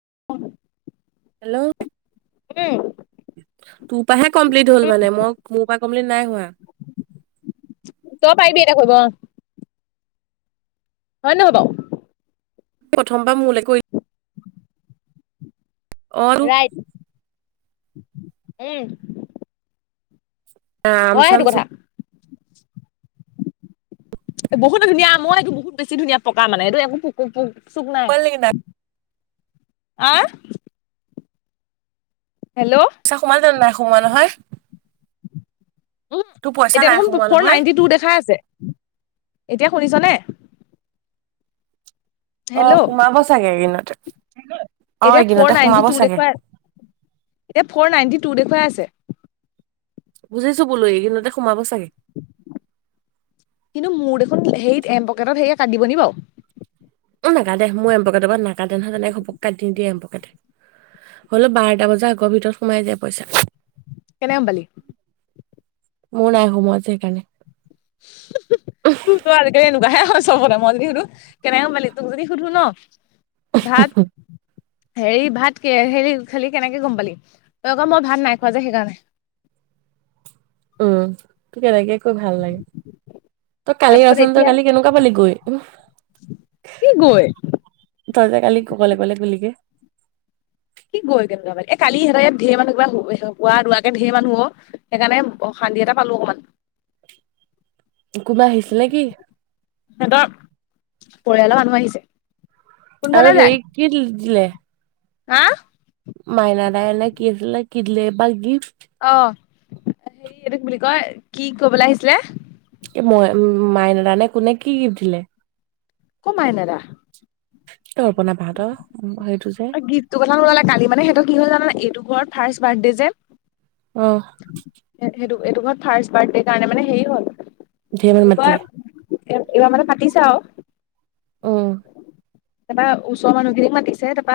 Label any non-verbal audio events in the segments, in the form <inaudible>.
<unintelligible> Hello. উম। তো টাহে complete হ'ল, উম মানে মোক মো পা কমপ্লিট নাই হোৱা। তই পাৰিবি এটা কয়িব অ'। হয়, নহয় বাউ প্ৰথমবাৰ মোলৈ কৰি অ তো ৰাইট। উম। আম হয় চাম সেইটো <unintelligible> কথা বহুতে ধুনীয়া মই একো বহুত বেছি ধুনীয়া পকা মানে এইটো একো পোকো-পোক চুক নাই। সোমাল নেকি আহ হেল্ল' পইচা সোমাল জানো? নাই সোমোৱা নহয়? উম, তোৰ পইচা এতিয়া নাই দেখোন সোমোৱা ফৰ নহয় নাইনটি টু দেখা আছে এতিয়া শুনিছনে? হেল্ল' অ', সোমাব চাগে একেইদিনতে <unintelligible> এতিয়া ফৰ নাইনটি টু দেখুৱা এতিয়া ফৰ নাইনটি তো দেখুৱাই আছে। বুজিছো বোলো একেইদিনতে সোমাব চাগে কিন্তু মোৰ দেখোন হেয়িত এম পকেটত হেয়িয়ে কাটিব নি বাও? নাকাতে মোৰ এম্পকটৰ পৰা নাকাতে নহয় তেনেক ঘপক কাটি দিয়ে এম্পকেটে হলেও বাৰটা বজাৰ আগৰ ভিতৰত সোমাই যায় পইচা। কেনে আম পালি? মোৰ নাই সোমোৱা সেইকাৰনে আজি কালি এনেকুৱা হে হয় <inaudible> মই যদি সুধো কেনেকে সোমালি তোক যদি সুধো ন ভাত হেৰি, ভাত কিহেৰে হেৰি খালি কেনেকে গম পালি। তই আকৌ মই ভাত নাই খোৱা যে সেইকাৰণে। উম তো কেনেকে কৈ ভাল লাগে তই কালি তাৰপিছত ৰচোন তই এতিয়া কালি কেনেকুৱা পালি গৈ কি গৈ তই যে কালি <inaudible> কি গৈ কেনেকুৱা ব এ কালি সহঁতে ইয়াত ঢেৰ মানুহ কিবা হোৱা ৰোৱাকে ঢেৰ মানুহ হ সেইকাৰণে শান্তি এটা পালো অকমান কোনোবা আহিছিল নেকি? সিহঁতৰ পৰিয়ালৰ মানুহ আহিছে। আৰু কোনফালে যায় হেৰি কি দিলে হা মাইনাদায় নে কি আছিলে কি দলে বা গিফ। অ হেৰি এইটো কি বুলি কয় কি কবলৈ আহিছিলে মই মাইনাডানে কোনে কি গিফ্ট দিলে? কৌ মাইনা দা তৰ্পনা বা হতৰ ঐ গিফ্টো কথা ক'ব নালাগে। কালি মানে সিহতৰ কি হ'ল জাননে নাই এইটো ঘৰত ফাৰ্ষ্ট বাৰ্থডে যে আহ সেইটো এইটো ঘৰত ফাষ্ট বাৰ্থডে কাৰণে মানে হেৰি হ'ল নে মানুহ মাতিলে এ এইবাৰ মানে পাতিছা আৰু উম তাৰপৰা ওচৰৰ মানুহখিনিক মাতিছে। তাৰপা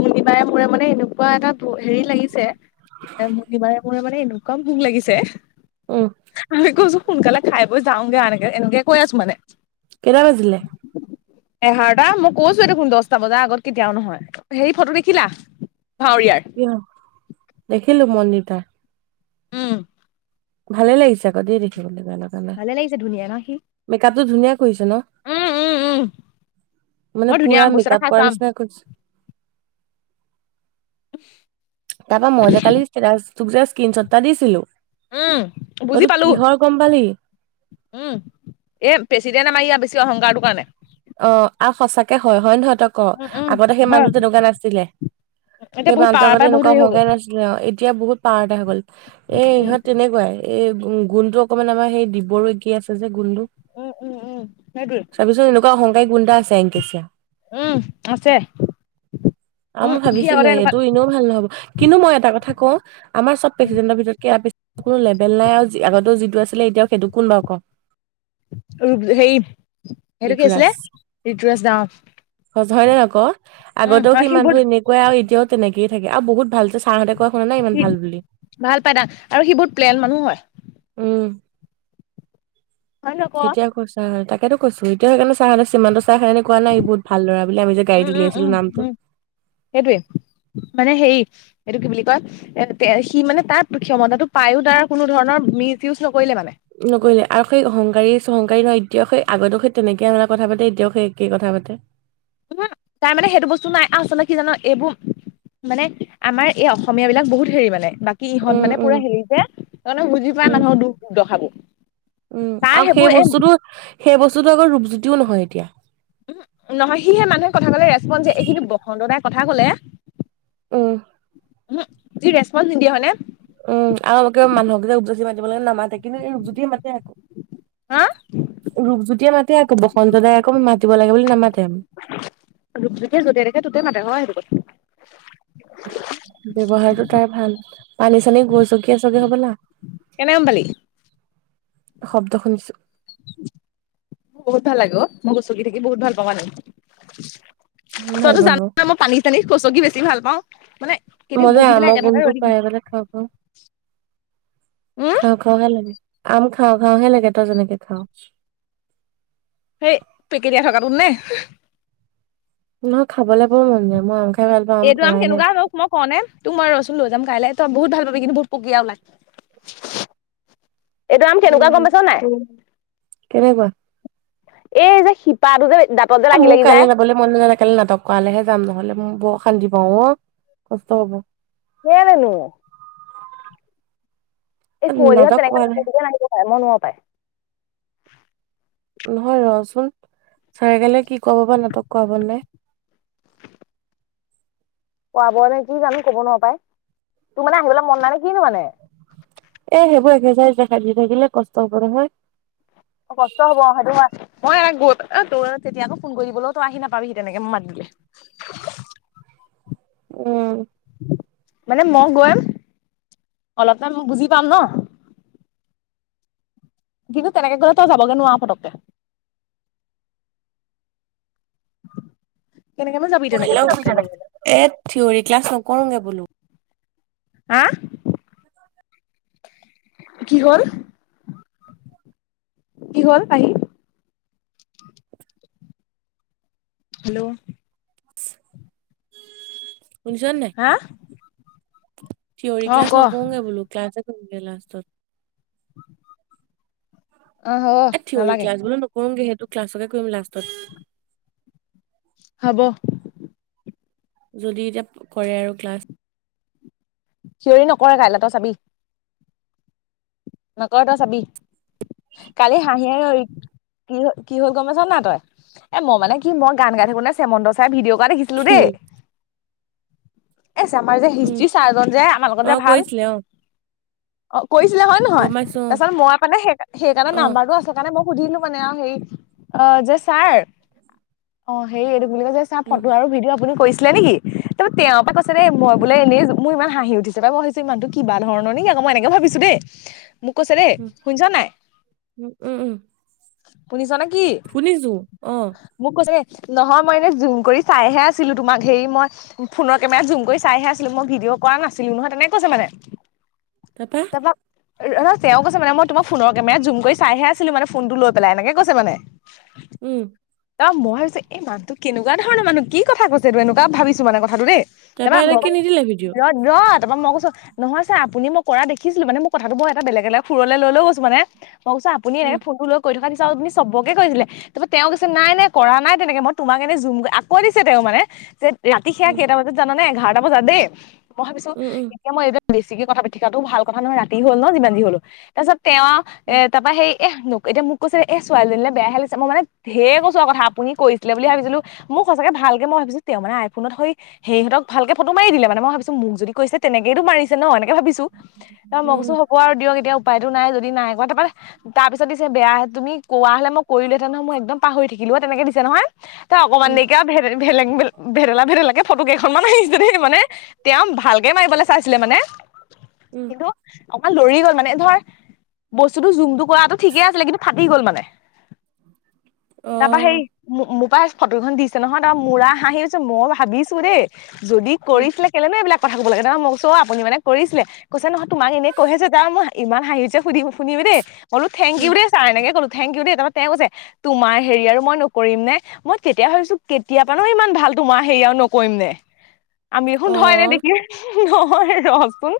মনিবাৰে মূৰে মানে এনেকুৱা এটা ভো হেৰি, লাগিছে এ মৰ্নিবাৰে মূৰে মানে এনেকুৱা ভোক লাগিছে। উম আমি কছো, সোনকালে খাই বৈ যাওগে এনেকে এনেকে কৈ আছো মানে। কেইটা বাজিলে? এঘাৰটা মো কৈছো দেখোন দচটা বজাৰ আগত কেতিয়াও নহয়। হেৰি ফটো দেখিলা? ভাৱৰীয়াৰ কিয়? দেখিলো মন্দিৰ নাই উম ভালে লাগিছে আকৌ দে দেখিবলৈ। গানৰ কাৰণে ভালে লাগিছে ধুনীয়া ন সি। মেকআপটো ধুনীয়া কৰিছে ন। উম উম উম মানে মই ধুনীয়া পুৰা আম পইচা মেক এটা আপ খাই কৰা চাম নিচিনা কৰিছে তাৰপৰা মই যে কালি ষ্টেটাছ তোক যে স্ক্ৰীনশ্বট এটা দিছিলো। উম বুজি সেইটো পালো, কিহৰ গম পালি উম এ' প্ৰেচিডেণ্ট মাৰিয় অহংকাৰটো কাৰণে। অঁ, আৰু সচাকে হয়। হয়ে নহ ক, উম উম আগতে সেই হয় মানুহটোো তেনেকুৱা নাছিলে, এতিয়া সেই বহুত মানুহটো পাৱাৰ আগতে পাই বহুত এনেকুৱা হেৰি হৈ গ'ল হহকে নাছিলে অ' এতিয়া বহুত পাৰ এটা গল, এ' উম ইহঁত তেনেকুৱাই। এই গোন্ টো অকমান আমাৰ সেই দিবৰো একি আছে, যে গুন্টো উম-উম-উম, হেতোএ শংকাই গুন্ডা আছে এংকেচা উম আছে উম মই সি ভাবিছিলো আগতে এনেকুৱা এইটো এনেও ভাল নহব, কিন্তু মই এটা কথা কওঁ, আমাৰ চব প্ৰেচিডেন্টৰ ভিতৰত ইয়াত কোনো লেভেল নাই আৰু আগতেও যিটো আছিলে এতিয়াও সেইটো, কোন বাৰু ক? সেই সেইটো কি ঋতুৰাজ আছিলে? ঋতুৰাজ দাও, অঁ। সজৰে আকৌ আগতেও সিমানতো এনেকুৱাই আৰু এতিয়াও তেনেকে থে, আৰু বহুত ভাল ছাৰহঁতে কয় শুনা নাই ইমান সি ভাল বুলি ভাল পাই দা, আৰু সি বোৰত প্লেন মানুহ হয়। হয় ন ক কেতিয়া কৈছা তাক সেইটো কৈছো, এতি সেইণে <unintelligible> চ চিমান তাৰ কাৰনে কোৱা নাই বহুত ভাল লৰা বুলি, আমি যে উম গাড়ীত উম উম উলিয়াইছিলো নামটো উম সেইটোৱে মানে হেৰি এইটো কি বুলি কয়, এ' সি মানে তাৰ ক্ষমতাটো পায়ো তাৰ কোনো ধৰণৰ মিচ ইউজ নক নগৈলে আৰু সেই অহংকাৰী ন <unintelligible> এতিয়াও সেই আগতক সেই তেনেকে <unintelligible> আে কথা পাতে এতিয়াও সেই একেই কথা পাতে। উ, তাৰ মানে সেইটো বস্তু নাই, আচল কি জান এইবোৰ, মানে আমাৰ এই অসমীয়া বিলাক বহুত হেৰি মানে। বাকী ইহঁত উম মানে উম পুৰা হেৰি যে, তমানে বুজি পোযৱা উম মানুহ দুখ দহা বো। উম আৰু সেই বস্তুতটো সেই বস্তুটো আগ ৰূপজ্যোতিও নহয় এতিয়া। উম নহয়, সিহে মানুহে কথা কলে ৰেচপ, এই কিন্তু বসন্ত দাই কথা কলে উম উহম, হি ৰেচপন্ঞ্চ নিদিয়া, হয়নে? উম, আৰু একে মানুকেই যে উদ্জচি মাতিব লাগে, নামা কিন্তু এই ৰূপজ্যোতিয়ে মাতে আকৌ, হা ৰূপজ্যোতিয় মাতে আকৌ, বসন্ত দাই আকৌ মাতিব লাগে বুলি নামাতে। ৰূপজ্যোতিয়ে য'তে দেখে ত'তে মাতে <inaudible> ব্যৱহাৰটো তাৰ ভাল পানী চানী গৈছো কি চাগে হব লা। কেনেকে গম পালি শব্দ শুনিছো। বহুত ভাল লাগ ও', মই গুচকি থাকি বহুত ভাল পাওঁ মানে। ভাল তইতো জান পাব ন মই পানী চানী কছ কি বেছি ভাল পাওঁ, মানে কেতিয়া মই যে বহি পেলাই আমৰ একে ঠাইতে গোন্ধটো ৰৈ থাকিম পাই মানে খাওঁ খাওঁ উম খাওঁ খাওঁ হে লাগে। আম খাওঁ খাওঁ হে লাগে তই যেনেকে খাওঁ। সেই পেকেটিয়াই থকাটো নে? নহয় খাবলৈ বৰ মন যায়, মই আ এইটো আম কেনেকুৱা হব মই কওঁ নে? তোৰ মই ৰচোন লৈ যাম কাইলে তই বহুত ভাল পাবি কিন্তু বহুত পুকীয়া ওলাই। এইটো আম কেনেকুৱা উম গম পাইছ নাই। কেনেকুৱা। এই যে শিপা টো যে দাঁতত যে লাগি মোৰ লাগি যায় কাইলৈ যাবলৈ মন নযায়, কাইলৈ নাটক কৰালে হে যাম নহ'লে মোৰ বৰ অশান্তি পাওঁ অ কষ্ট হব। কেলে নো? এই কুঁৱলীহত নাটক তেনেকে কৰালে আহিবও পায় নাহিবও পায় মই নোৱাৰো পায়। নহয় ৰহ চোন ছাৰে কেলে কি কৰাব বা নাটক কৰাব নাই। কৰাব নেকি জানো কব নোৱাৰ পাই, তোৰ মানে আহিবলৈ মন নাই নো কিনো মানে? এ সেইবোৰ এক্সাৰচাইজ দেখাই থাকিব থাকিলে কষ্ট হব নহয়। অ কষ্ট হব সেইটোৱে। মই গ'ত তই তেতিয়া আকৌ ফোন কৰিবলৈ তই আহি নাপাবিহি তেনেকে মই মাত দিলে। উম। মানে মই গৈম অলপমান মই বুজি পাম ন। কিন্তু তেনেকে গলে তই যাবগে নোৱাৰ পতককে। কেনেকেনো হেল্ল', যাবি তেনেকে এ পতককে যাবলে থিয়ৰী ক্লাছ নকৰোংগে বোলো। হাঁ, কি হ'ল? কি হ'ল পাহি? হেল্ল' <inaudible> শুনিছ নে নাই? হা থিয়ৰি অ ক্লাছ ক নকৰোঙে বলো ক্লাছ এ লাষ্টত। অ হব এ থিয়ৰী নালাগে। ক্লাছ বোলো নকৰোগে সেইটো ক্লাছকে কৰিম লাষ্টত। হব। যদি এতিয়া কৰে আৰু ক্লাছ থিয়ৰি নকৰে কাইলৈ তই চাবি। নকৰে তই চাবি, কালি হাঁহি কি কি হল গম পাইছ না তই? এ মই মানে কি মই গান গাই থাকোতে চেমন্ত ছাই ভিডিঅ' কোৱা দেখিছিলো কি দেই। এ আছে আমাৰ যে উম হিষ্ট্ৰী ছাৰজন যে আমাৰ লগত অ ভাল কৰিছিলে অ অ কৈ সেইবিলাক হয় নহয় গম পাইছো তাৰপাছত মই মানে সেইকাৰণে অ নাম্বাৰটো আছে কাৰণে মই সুধিলো মানে হেই অ যে ছাৰ অ সেই এইটো বুলি ক যে চা অ উম ফটো আৰু ভিডঅ' আপুনি কৈছিলে নেকি ত তেওঁৰ পৰা কৈছিল পিছত এই মই উম বোলে এনে আছোঁ মোৰ ইমান হাঁহি উঠছে বাৰু ইমানটো কিবা ধৰণৰেক আক মই এনেকা ভাবিছো দেই মোক কৈছে দেই উম শুনিছ নাই উম উম উম শুনিছা নে কি? শুনিছো অ মোক কৈছে নহয় মই এনেই জুম কৰি চাইহে আছিলো তোমাক হেৰি মই ফোনৰ কেমেৰাত জুম কৰি চাইহে আছিলো মই ভিডিঅ' কৰা নাছিলো নহয় তেনেকে কৈছে মানে আপা ৰহ তেওঁ কৈছে মানে মই তোমাক ফোনৰ কেমেৰাত জুম কৰি চাইহে আছিলো মানে ফোনটো লৈ পেলাই এনেকে কৈছে মানে উম ত মই ভাবিছোঁ এই মানুহ কেকুৱা ধৰণৰ মানুহ কি কথা কৈছে এইটো এনেকুৱা ভিছো মানে কথাটো দেই তাৰপা তাপা এতিয়া কি নিদিলে ভিডিঅ' <unintelligible> তাৰপৰা মই কৈছো, নহয় ছাৰ আপুনি মই কৰা দেখিছিলো, মানে মোক কথাটো মই এটা বেলেগ-বেলেগ সুৰলে লৈ গৈছো মানে। মই কৈছোঁ আপুনি উম এনেকে ফোনটো লৈ কৰি থকা নিচ তুমি চবকে কৈছিলে, তাৰপৰা তেওঁ কৈছে, নাই নাই কৰা নাই তেনেকে, মই তোমাক এনে জুম, আকৌ দিছে তেওঁ মানে, যে ৰাতি সেইয়া উম কেইটা বজাত জানানে, এঘ এঘাৰটা বজাত দেই। মই ভাবিছো, উম উম এতিয়া মই এইবিলাক বেছিকে কথা পাতি থকাটোও ভাল কথা নহয়, ৰাত তি হ'ল ন, যিমান যি হ'লেও, তাৰপিছত তেওঁ, এ উম তাৰপৰা হেৰি এহ ন'ক, এতিয়া মোক কৈছে দেই, এহ্ ছোৱালজনীলে বেয়াহে লাগিছে, মই মানে ঢেৰ কৈছো আৰু কথা, আপুনি কৈছিলে বুলিহে ভাবিছিলো, মোক সঁচাকে ভালকে মই ভাবিছোঁ, তেওঁ মানে আইফোনত সৈ হেৰিহঁতক ভালকে ফটো মাৰি দিলে মানে, মই ভাবিছো মোক যদি কৰিছে তেনেকেইতো মাৰিছে ন, এনেকে ভাবিছো। তাৰপিছত মই কৈছোঁ উম হ'ব আৰু দিয়ক, এতিয়া উপ উপায়তো নাই, যদি নাই <unintelligible> তাৰপিছত দিছ যে বেয়া, তুমি কোৱা হ'লে মই কৰিলোহেঁতেন নহয়, মই একদম পাহৰি থাকিলো অ', তেনেকে দিছে নহয়। তই অকমান উম দেৰিকে আৰু ভেদে ভেলেং-ভেদ, ভেদেলা ভেডেলাকে ফটো কেইখ <unintelligible> দেই মানে, তেওঁ ভালকে মাৰিবলৈ চাই ছিলে মানে। উম। অকণ লৰি গ'ল, মানে ধৰ বস্তুটো জুমটো কৰাটো ঠিকেই আছিলে, কিন্তু ফাটি গ'ল মানে। অ তাৰপৰা হেৰি মো-মোক পাই ফটোখন দিছে নহয়, তাৰ মোৰ আৰু হাঁহি উঠিছে, মই ভাবিছো দেই যদি উম কৰিছিলে, কেলেইনো এইবিলাক কথা ক'ব লাগে, তাৰ পৰা মই কৈছোঁ আপুনি মানে কৰিছিলে, কৈছে নহ তোমাক এনেই কৈ হে চাইছোঁ, তাৰপা মোৰ ইমান হাঁহি উঠিছে সুধিব-শুনিবি দেই। মই বোলো থেংক ইউ উম দেই ছাৰ, এনেকে ক'লো থেংক ইউ দেই, তাৰপৰা তেওঁ কৈছে, তোমাৰ হেৰি আৰু মই নকৰিম নে, মই তেতিয়া ভাবিছো, কেতিয়া পৰানো ইমান ভাল তোমাৰ হেৰি আৰু নকৰিম নে। আমি দেখোন অ ধৰ এনে দেখিয়ে নহয় ৰচোন,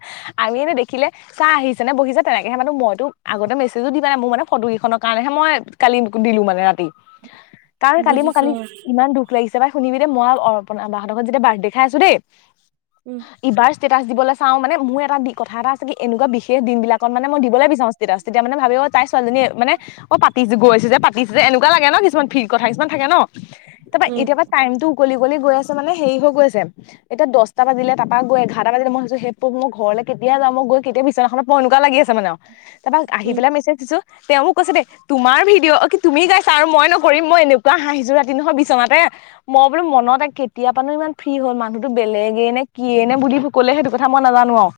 আমি এনে দেখ খিলে ছাৰ আহিছে নে বহিছে, তেনেকেহে মাতো, মইতো আগতে মেছেজো দি পোৱা নাই, মোৰ মানে ফটো কেইখনৰ কাৰণেহে মই কালি দিলো মানে ৰাতি। কাৰণ, কালি-মই বুজিছো কালি অ ইমান দুখ লাগিছ তাৰ পৰা শুনিবি দেই, মই অৰ্পনাবাহঁতৰত যেতিয়া বাৰ্থডে খাই আছো দেই উম ইবাৰ ষ্টেটাছ দিবলৈ চাওঁ মান মোৰ এটা দি কথা এটা এনেকুৱা বিশেষ দিন বিলাক কত মানে মই দিবলৈ বিচাৰাওঁ তেতিয়াা তেতিয়া মানে ভাবি তাই ছোৱালজনী মানে অ পাতিছে গৈছে পাছে এনেকুৱাাগে ন কিছুমান ফ কথা কিছু থে ন তাৰাপা উম এতিয়াৰ পৰা টাইম টো উকলি উকলি গৈ আছে মানে হেৰি হৈ গৈছে এতিয়া দহটা বাজিলে তাৰা গৈ এঘাৰটা বাজ মইছো স মোৰ ঘৰলে কেতিয়া যাওঁ মোক গৈ কেতিয়া বি্বনাখনত মই এনেুৱা লাগি আছে মানে আৰু। তাৰপাক আহি উম পেলাই মিচাই দিছো তেওঁ মোক কৈছে দে তোমাৰ ভিডিঅ' অ কি তুমি গাইছা আৰু মই নকৰিম মই এনেকুৱা হাঁহিযোৰ ৰাতি নহয় বিচনাতে মই বোলো মনত কেতিয়া পানো ইমান ফ্ৰী হল মানুহটো বেলেগে নে কিিয়ে নে বুলি কলে সেইটো কথা মই নাজানো আৰু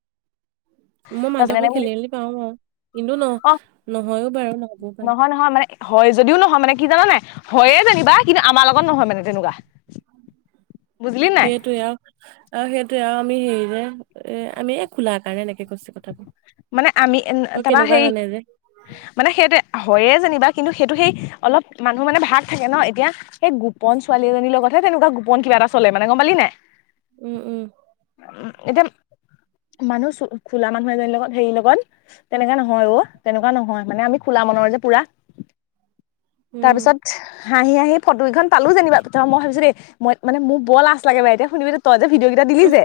মই তাৰপিছত মানকে এনে খেলি বুলি -মেলি পাও আৰু কিন্তু ন অ নহয়ও বাৰু লাগো পাই। নহয় নহয় মানে হয় যদিও নহয় মানে কি জানানে হয়য়ে জানিবা কিন্তু আমাৰ লগত নহয় মানে তেনেকুৱা বুজিলি নাই সেইটোে। আৰু সেইটোয়ে আৰু আমি হেৰি যে এ আমি এই খোলাৰ কাৰণে এনেকে কছ কথাাবোৰ মানে আমি তাৰপা হেৰি মানে সেইটোৱে হয়য়ে যেনিবা কিন্তু সেইটো সেই অলপ মানুহ মানে ভাগ থাকে ন এতিয়া সেই গোপন ছোৱালী এজনীৰ লগতহে তেনেকুৱা গোপন কিবা এটা চলে মানে গম পালি নাই। উম উম উ এতিয়া। মানুহ চ খোলা মানুহে যে লগত। হেৰিৰ লগত তেনেকা নহয় অ' তেনেকুৱা নহয় মানে আমি খোলা মনৰ যে পুৰা। উম তাৰপিছত হাঁহি হাঁহি ফটোগেইখন পালো যেনিবা ত মই ভাবিছোঁ দেই মই মানে মোক বৰ লাজ লাগে বাইদেও শুনিবি তই যে ভিডিঅ' কেইটা দিলি উম যে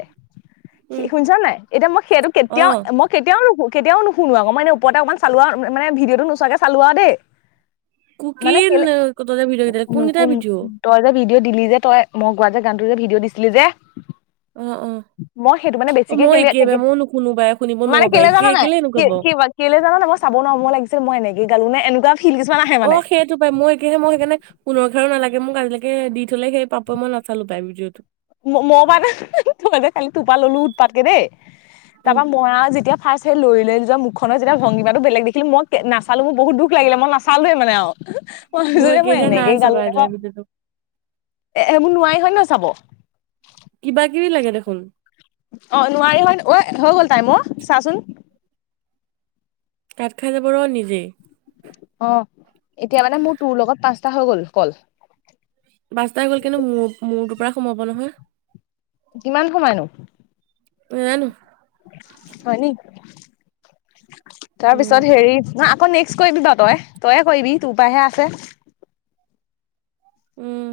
উম শুনিছ নাই এতিয়া মই সেইটো অ কেতিয়াও মই হু কেতিয়াও নুশুনো আক মানে ওপৰতে অকমান চালোৱা মানে ভিডিঅ'টো নোচোৱাকে চালো আও দেই মানে কুকিন কেলে ভিডিঅ কেইটা কোন কেইটা নুশুন ভিডিঅ তই যে ভিডিঅ' দিলি যে তই মই গোৱা যে গানটো যে ভিডিঅ' দিছিলি যে অ মই সেইটো মানে অ বেছিকে মই কেলে একেবাৰে মই নুশুনো বা মানে কেলে জান নাই কে কি লা কেলে জান নাই মই চাব নোৱাৰো মোৰ লাগিছে মই এনে কি গালো নে এনুকা অ সেইটো পাই মই একেহে মই সেইকাৰণে মোকহে নালাগে মোক আজিলেকে দি থ'লে সেই পাপু মই নচালোঁ পায় ভিডিঅ'টো ম মই পা তোমা যে খালো তোপা ললো উৎপাতকে দেই তা উম পা মই আৰু যেতিয়া ফাৰ্ষ্ট সেই লৰি লৈ যোৱা মুখনৰ যেগা ভংগিমাটো বেলেগ দেখিলো মই কে নচালো বহুত দুখ লাগিলে মই নচালোৱেই মানে আও মই জোৰে মই একেহে নাই এনেকে চোৱা গালো পাই আজিলৈকে ভিডিঅ'টো এ, এইবোৰ নোৱাৰি হয় ন চাব। কিবা কিবি লাগে দেখোন। অ', নোৱাৰি হয়। অ' হয় গ'ল টাইম অ' চাচোন। কাট খাই যাব ৰ নিজেই। অ', এতিয়া মানে মোৰ তোৰ লগত পাঁচটা হৈ গ'ল কল। বাচতা হৈ গ'ল কিন্তু মোৰ, মোৰটো। পুৰা সোমাব নহয়। কিমান সোমায়নো? নাজানো। হয়নি । <unintelligible> তাৰপিছত উম, হেৰিত না। আকৌ নেক্সট কৰিবি বা তই, তইয়ে কৰিবি তোৰ পৰাহে আছে। উম।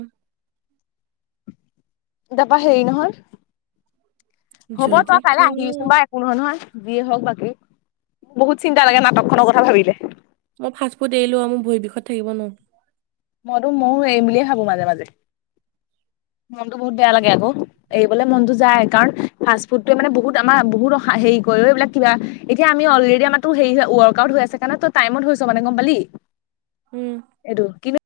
তা পা হেৰি নহয়। হ'ব যদি তই কাইলৈ কওঁ আহিবিছোন বাৰু একো নহয়, নহয়। যিয়ে হওক বাকী বহুত চিন্তা লাগে নাটক খনৰ কথা ভাবিলে। মই ফাষ্ট ফুড এৰিলো আৰু মোৰ ভৰি বিষত থাকিব নোৱাও। মইতো ময়ো এৰিম বুলিয়ে ভাবো মাজে মাজে মনটো বহুত বেয়া লাগে আকৌ এৰিবলে মনটো যায় কাৰণ ফাষ্ট ফুডটোৱে মানে বহুত আমাৰ বহুত হেৰি কৰে এইবিলাক কিবা এতিয়া আমি অলৰেডি আমাৰটো হেই ৱৰ্কআউট হৈ আছে কাৰণে তই টাইমত হৈছ মানে গম পালি। উম। এইটো কিন্তু।